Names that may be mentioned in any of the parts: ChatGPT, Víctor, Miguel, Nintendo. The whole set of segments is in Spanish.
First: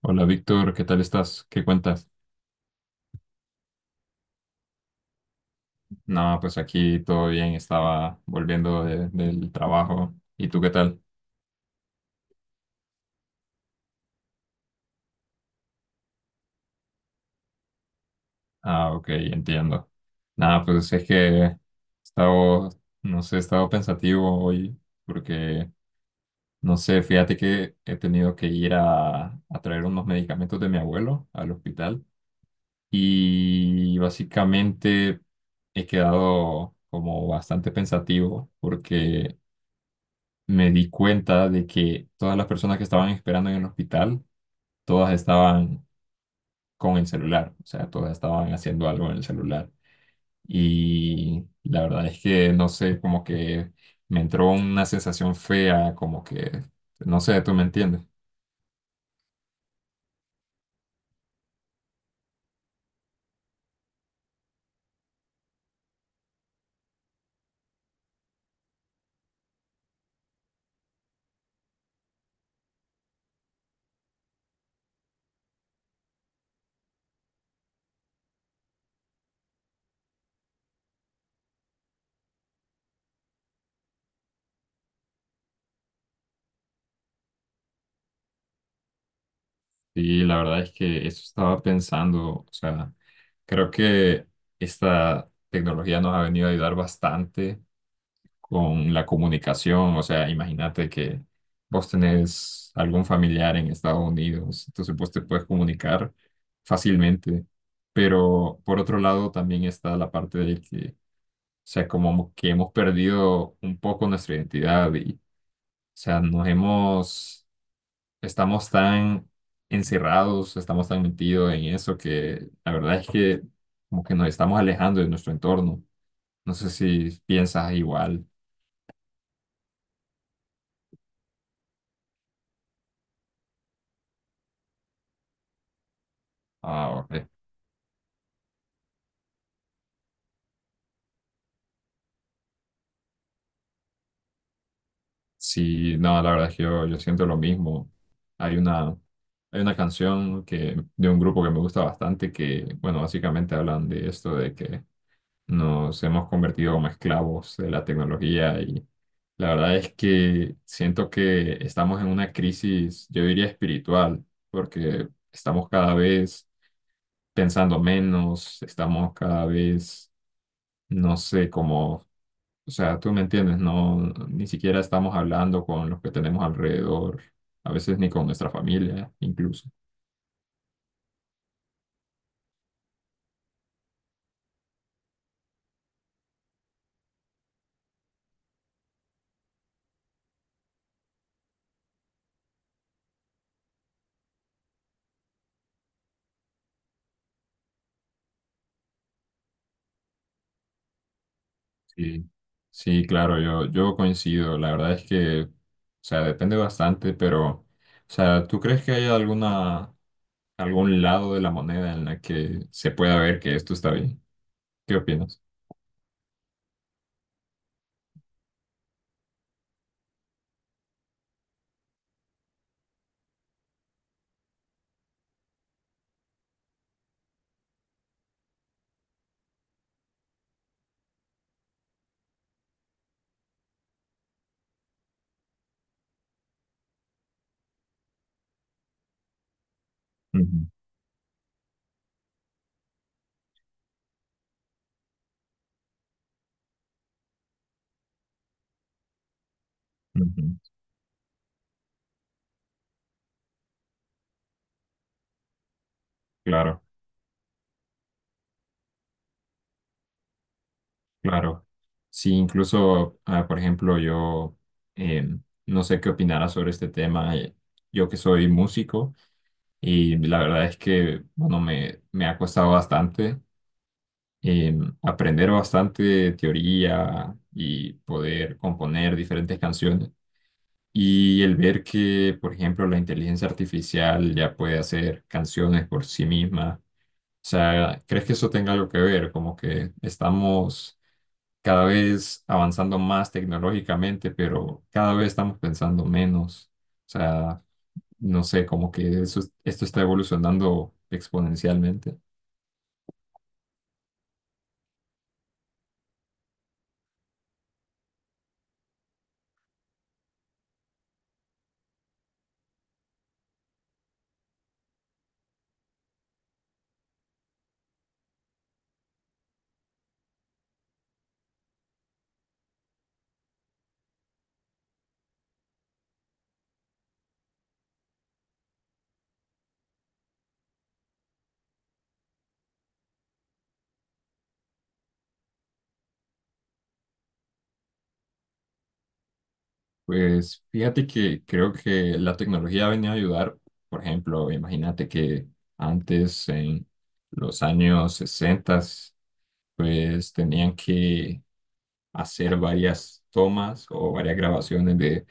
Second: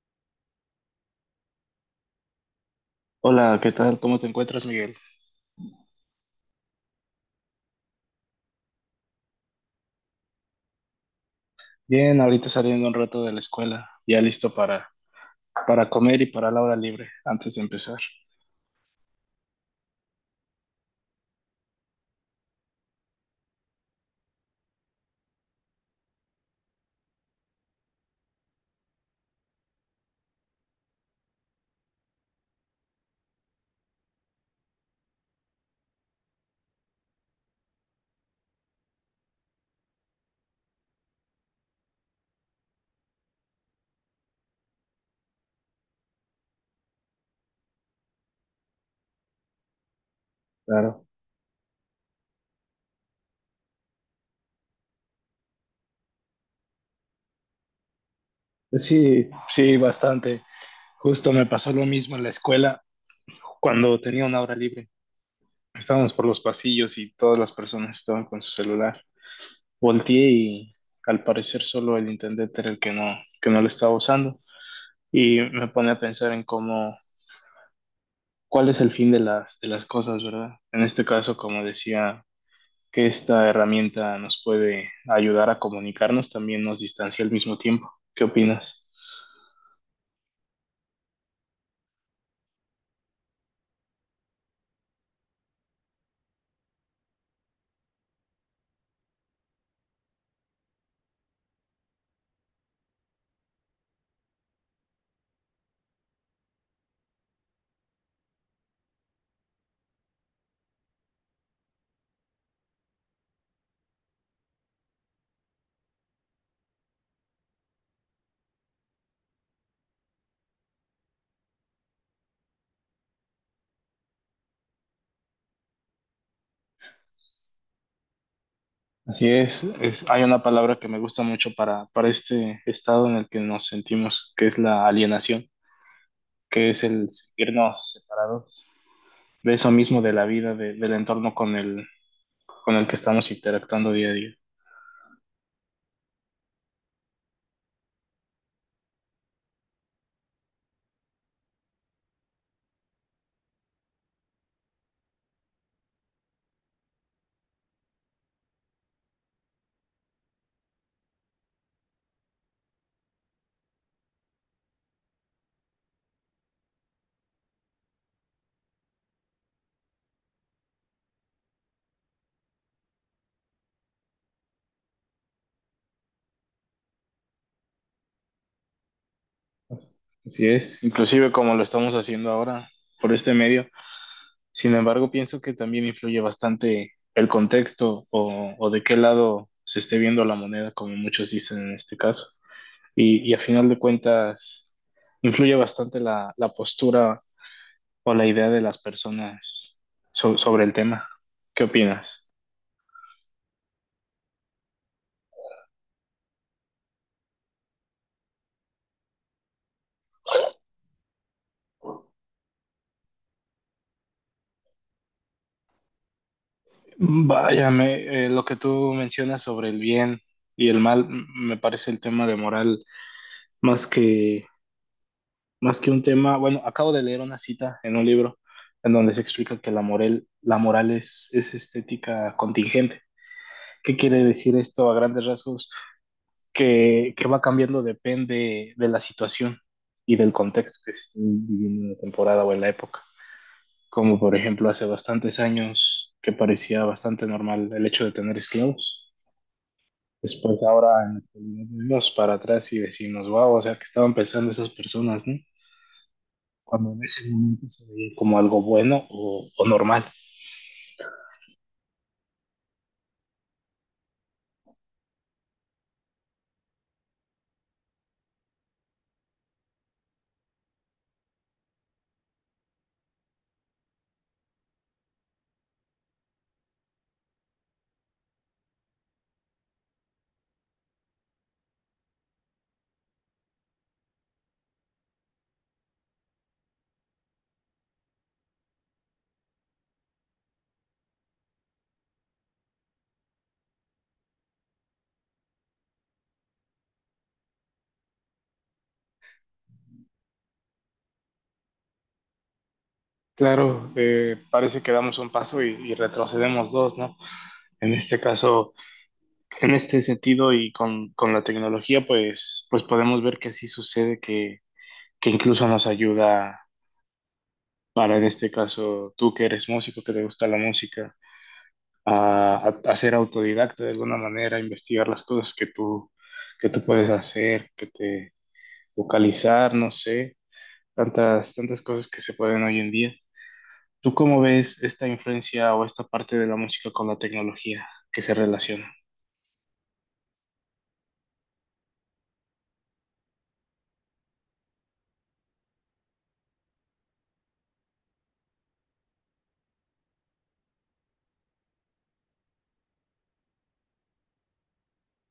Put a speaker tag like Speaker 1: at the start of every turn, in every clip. Speaker 1: Hola Víctor, ¿qué tal estás? ¿Qué cuentas?
Speaker 2: Hola, ¿qué tal? ¿Cómo te encuentras, Miguel?
Speaker 1: No, pues aquí todo bien, estaba volviendo del trabajo. ¿Y tú qué tal?
Speaker 2: Bien, ahorita saliendo un rato de la escuela, ya listo para comer y para la hora libre antes de empezar.
Speaker 1: Ah, ok, entiendo. Nada, pues es que he estado, no sé, he estado pensativo hoy porque, no sé, fíjate que he tenido que ir a traer unos medicamentos de mi abuelo al hospital y básicamente he quedado como bastante pensativo porque me di cuenta de que todas las personas que estaban esperando en el hospital, todas estaban con el celular, o sea, todas estaban haciendo algo en el celular.
Speaker 2: Claro.
Speaker 1: Y la verdad es que, no sé, como que me entró una sensación fea, como que, no sé, tú me entiendes.
Speaker 2: Sí, sí, bastante. Justo me pasó lo mismo en la escuela cuando tenía una hora libre. Estábamos por los pasillos y todas las personas estaban con su celular. Volteé y al parecer solo el intendente era el que que no lo estaba usando. Y me pone a pensar en cuál es el fin de de las cosas, ¿verdad? En este caso, como decía que esta herramienta nos puede ayudar a comunicarnos, también nos distancia al mismo tiempo. ¿Qué opinas?
Speaker 1: Y la verdad es que eso estaba pensando, o sea, creo que esta tecnología nos ha venido a ayudar bastante con la comunicación. O sea, imagínate que vos tenés algún familiar en Estados Unidos, entonces vos te puedes comunicar fácilmente. Pero por otro lado también está la parte de que, o sea, como que hemos perdido un poco nuestra identidad y, o sea, nos hemos, estamos tan encerrados, estamos tan metidos en eso que la verdad es que como que nos estamos alejando de nuestro entorno. No sé si piensas igual.
Speaker 2: Así es, hay una palabra que me gusta mucho para este estado en el que nos sentimos, que es la alienación, que es
Speaker 1: Ah,
Speaker 2: el
Speaker 1: ok.
Speaker 2: sentirnos separados de eso mismo, de la vida, del entorno con con el que estamos interactuando día a día.
Speaker 1: Sí, no, la verdad es que yo siento lo mismo. Hay una, hay una canción que, de un grupo que me gusta bastante que, bueno, básicamente hablan de esto, de que nos hemos convertido como esclavos de la tecnología y la verdad es que siento que estamos en una crisis, yo diría espiritual, porque estamos cada vez pensando menos, estamos cada vez, no sé, como o sea, tú me entiendes, no, ni siquiera estamos hablando con los que tenemos alrededor, a veces ni con nuestra familia, incluso.
Speaker 2: Así es, inclusive como lo estamos haciendo ahora por este medio. Sin embargo, pienso que también influye bastante el contexto o de qué lado se esté viendo la moneda, como muchos dicen en este caso. Y a final de cuentas, influye bastante la postura o la idea de las personas sobre el tema. ¿Qué opinas?
Speaker 1: Sí, sí, claro, yo coincido. La verdad es que, o sea, depende bastante, pero, o sea, ¿tú crees que hay algún lado de la moneda en la que se pueda ver que esto está bien? ¿Qué opinas?
Speaker 2: Vaya, lo que tú mencionas sobre el bien y el mal, me parece el tema de moral más que más que un tema. Bueno, acabo de leer una cita en un libro en donde se explica que la moral es estética contingente. ¿Qué quiere decir esto a grandes rasgos? Que va cambiando depende de la situación y del
Speaker 1: Ujú,
Speaker 2: contexto que se esté viviendo en la temporada o en la época. Como por ejemplo hace bastantes años que parecía bastante normal el hecho de tener esclavos.
Speaker 1: ujú.
Speaker 2: Después ahora en la actualidad, vemos para atrás y decimos, wow, o sea, que estaban pensando esas personas, ¿no?
Speaker 1: Claro.
Speaker 2: Cuando en ese momento se veía como algo bueno o normal.
Speaker 1: Claro. Sí, incluso, ah, por ejemplo, yo eh, no sé qué opinarás sobre este tema. Yo que soy músico y la verdad es que, bueno, me ha costado bastante aprender bastante teoría y poder componer diferentes canciones. Y el ver que, por ejemplo, la inteligencia artificial ya puede hacer canciones por sí misma. O sea, ¿crees que eso tenga algo que ver? Como que estamos cada vez avanzando más tecnológicamente, pero cada vez estamos pensando menos. O sea, no sé, como que eso, esto está evolucionando exponencialmente.
Speaker 2: Claro, parece que damos un paso y retrocedemos dos, ¿no? En este caso, en este sentido y con la tecnología, pues podemos ver que sí sucede que incluso nos ayuda para, en este caso, tú que eres músico, que te gusta la música, a, a ser autodidacta de alguna manera, a investigar las cosas que que tú puedes hacer, que te vocalizar, no sé tantas cosas que se pueden hoy en día. ¿Tú cómo ves esta influencia o esta parte de la música con la tecnología que se relaciona?
Speaker 1: Pues fíjate que creo que la tecnología ha venido a ayudar. Por ejemplo, imagínate que antes, en los años 60, pues tenían que hacer varias tomas o varias grabaciones de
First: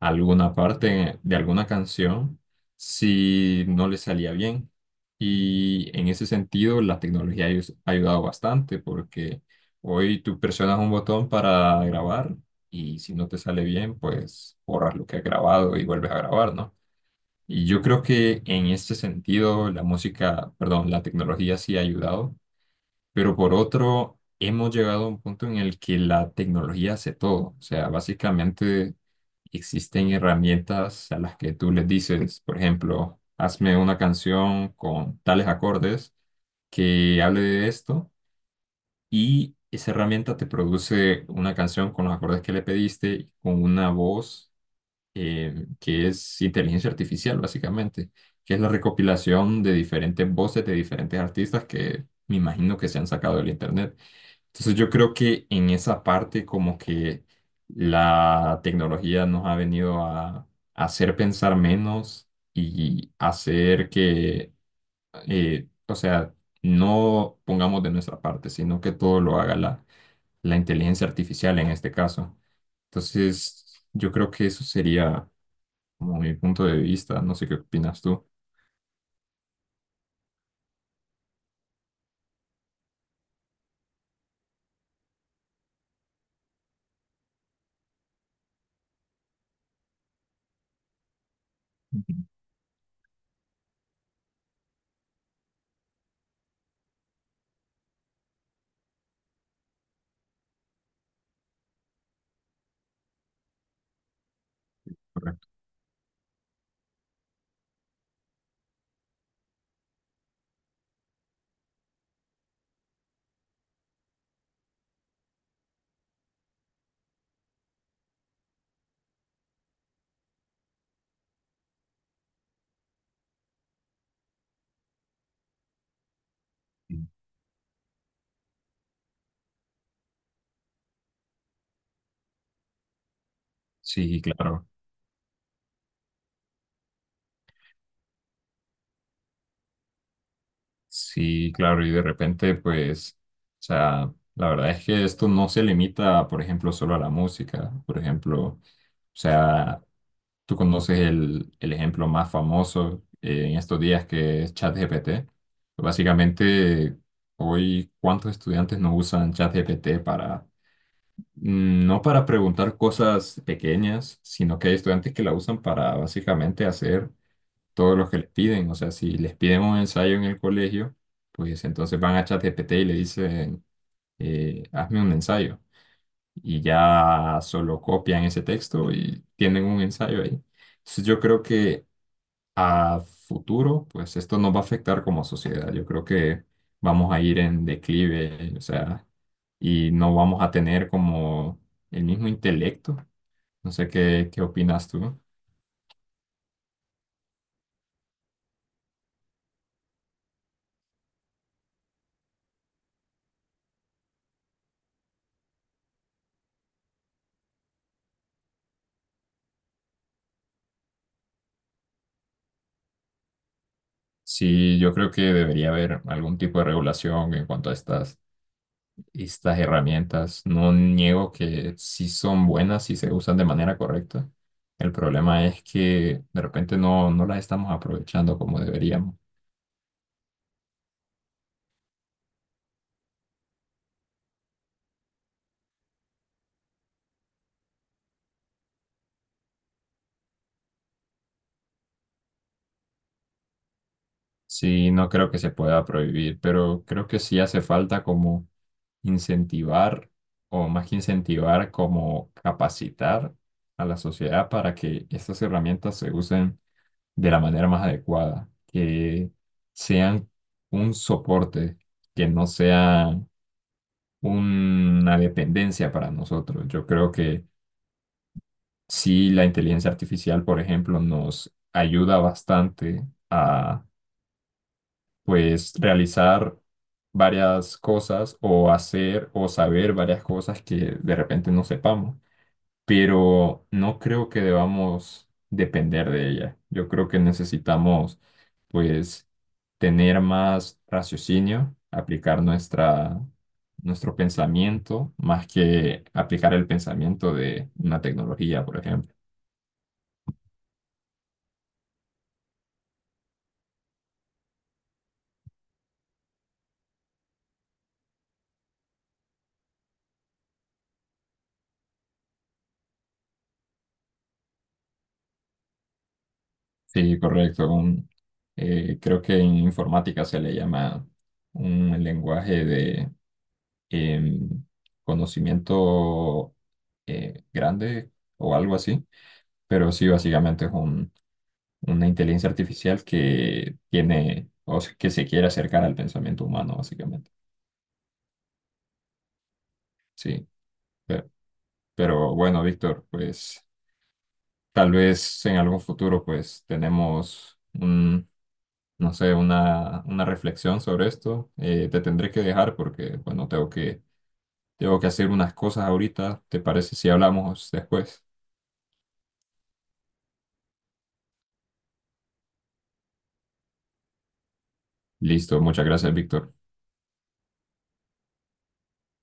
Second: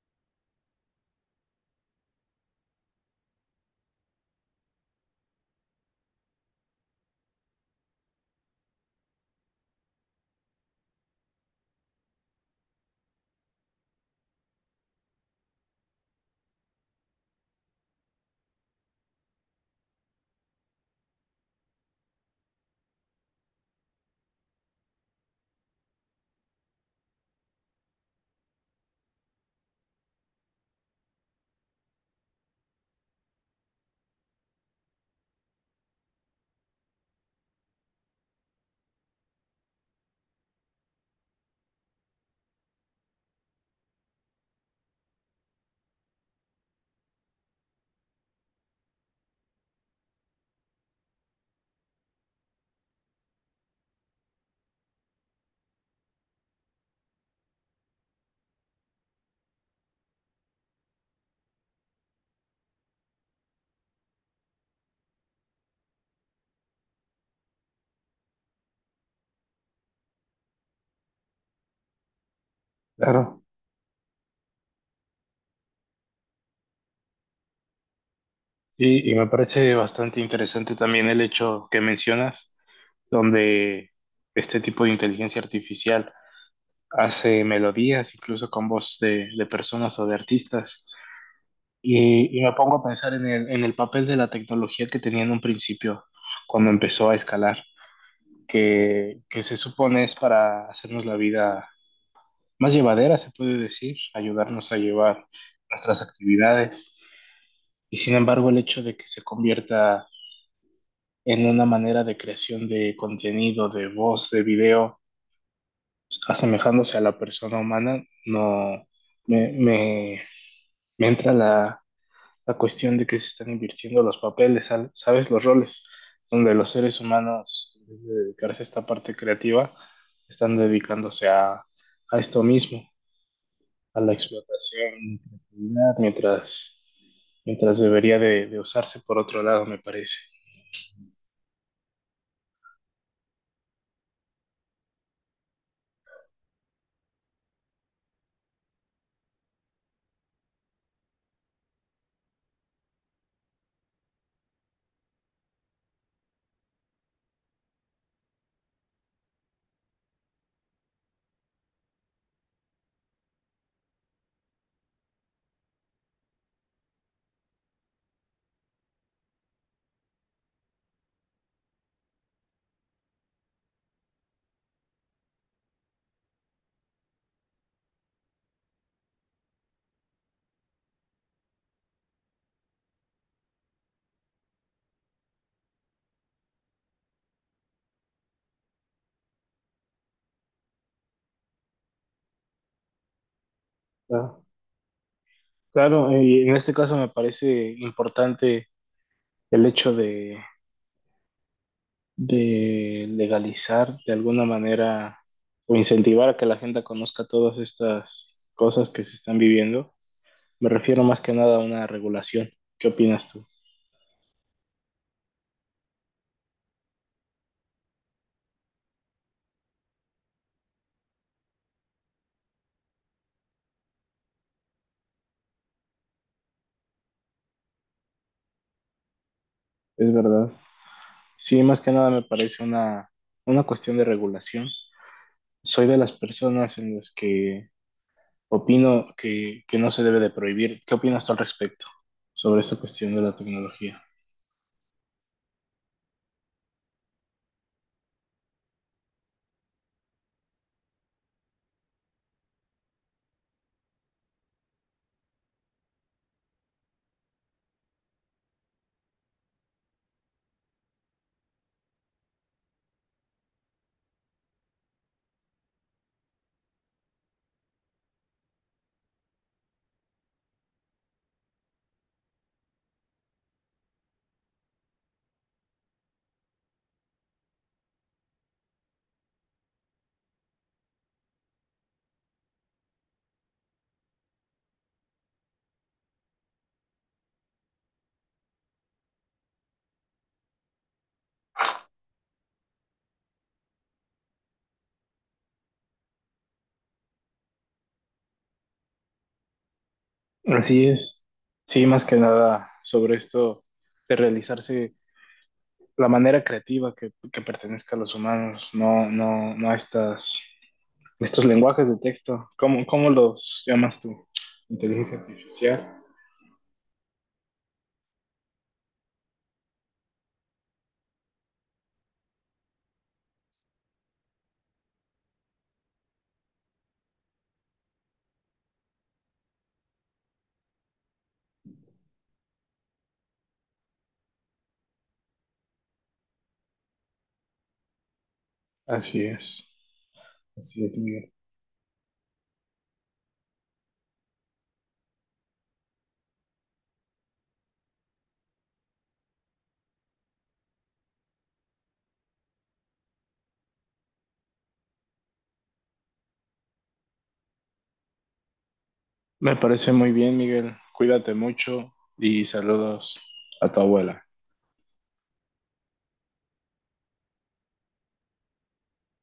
Speaker 1: alguna parte de alguna canción si no le salía bien. Y en ese sentido, la tecnología ha ayudado bastante porque hoy tú presionas un botón para grabar y si no te sale bien, pues borras lo que has grabado y vuelves a grabar, ¿no? Y yo creo que en este sentido la música, perdón, la tecnología sí ha ayudado, pero por otro, hemos llegado a un punto en el que la tecnología hace todo. O sea, básicamente existen herramientas a las que tú les dices, por ejemplo, hazme una canción con tales acordes que hable de esto, y esa herramienta te produce una canción con los acordes que le pediste, y con una voz que es inteligencia artificial, básicamente, que es la recopilación de diferentes voces de diferentes artistas que me imagino que se han sacado del internet. Entonces yo creo que en esa parte como que la tecnología nos ha venido a hacer pensar menos y hacer que, o sea, no pongamos de nuestra parte, sino que todo lo haga la inteligencia artificial en este caso.
Speaker 2: Claro.
Speaker 1: Entonces yo creo que eso sería como mi punto de vista. No sé qué opinas tú.
Speaker 2: Sí, y me parece bastante interesante también el hecho que mencionas, donde este tipo de inteligencia artificial hace melodías, incluso con voz de personas o de artistas.
Speaker 1: Ujú,
Speaker 2: Y me pongo a pensar en en el papel de la tecnología que tenía en un principio, cuando empezó a escalar, que se supone es para hacernos la vida más llevadera, se puede decir, ayudarnos a llevar
Speaker 1: correcto.
Speaker 2: nuestras actividades. Y sin embargo, el hecho de que se convierta en una manera de creación de contenido, de voz, de video, asemejándose a la persona humana, no me, me, me entra la cuestión de que se están invirtiendo los papeles, ¿sabes? Los roles, donde los seres humanos, en vez de dedicarse a esta parte creativa, están dedicándose a esto mismo. A la
Speaker 1: Sí, claro.
Speaker 2: explotación, creatividad, mientras debería de usarse por otro lado, me parece.
Speaker 1: Sí, claro, y de repente, pues, o sea, la verdad es que esto no se limita, por ejemplo, solo a la música. Por ejemplo, o sea, tú conoces el ejemplo más famoso en estos días que es ChatGPT. Básicamente, hoy, ¿cuántos estudiantes no usan ChatGPT para, no para preguntar cosas pequeñas, sino que hay estudiantes que la usan para básicamente hacer todo lo que les piden. O sea, si les piden un ensayo en el colegio, pues entonces van a ChatGPT y le dicen, hazme un ensayo. Y ya solo copian ese texto y tienen un ensayo ahí. Entonces yo creo que a futuro, pues esto nos va a afectar como sociedad. Yo creo que vamos a ir en declive, o sea, y no vamos a tener como el mismo intelecto. No sé
Speaker 2: Ah,
Speaker 1: qué opinas tú.
Speaker 2: Claro, y en este caso me parece importante el hecho de legalizar de alguna manera o incentivar a que la gente conozca todas estas cosas que se están viviendo. Me refiero más que nada a una regulación. ¿Qué opinas tú?
Speaker 1: Sí, yo creo que debería haber algún tipo de regulación en cuanto a estas herramientas. No niego que sí son buenas si se usan de manera correcta. El problema es que de repente no las estamos aprovechando como deberíamos.
Speaker 2: Es verdad. Sí, más que nada me parece una cuestión de regulación. Soy de las personas en las que opino que no se debe de prohibir. ¿Qué opinas tú al respecto sobre esta cuestión de la tecnología?
Speaker 1: Sí, no creo que se pueda prohibir, pero creo que sí hace falta como incentivar, o más que incentivar, como capacitar a la sociedad para que estas herramientas se usen de la manera más adecuada, que sean un soporte, que no sean una dependencia para nosotros. Yo creo que sí, la inteligencia artificial, por ejemplo, nos ayuda bastante a, pues, realizar varias cosas o hacer o saber varias cosas que de repente no sepamos, pero no creo que debamos depender de ella. Yo creo que necesitamos, pues, tener más raciocinio, aplicar nuestro pensamiento, más que aplicar el pensamiento de una tecnología, por ejemplo.
Speaker 2: Así es. Sí, más que nada sobre esto de realizarse la manera creativa que pertenezca a los humanos, no, no, no a estas, estos lenguajes de texto. ¿Cómo, cómo los llamas tú? Inteligencia artificial.
Speaker 1: Sí, correcto. Creo que en informática se le llama un lenguaje de em, conocimiento grande o algo así. Pero sí, básicamente es una inteligencia artificial que tiene, o sea, que se quiere acercar al pensamiento humano, básicamente.
Speaker 2: Así es.
Speaker 1: Sí,
Speaker 2: Así es,
Speaker 1: pero,
Speaker 2: Miguel.
Speaker 1: pero bueno, Víctor, pues tal vez en algún futuro pues tenemos un, no sé, una reflexión sobre esto. Te tendré que dejar porque, bueno, tengo que hacer unas cosas ahorita. ¿Te parece si hablamos después?
Speaker 2: Me parece muy bien, Miguel. Cuídate mucho y saludos a tu abuela.
Speaker 1: Listo, muchas gracias, Víctor.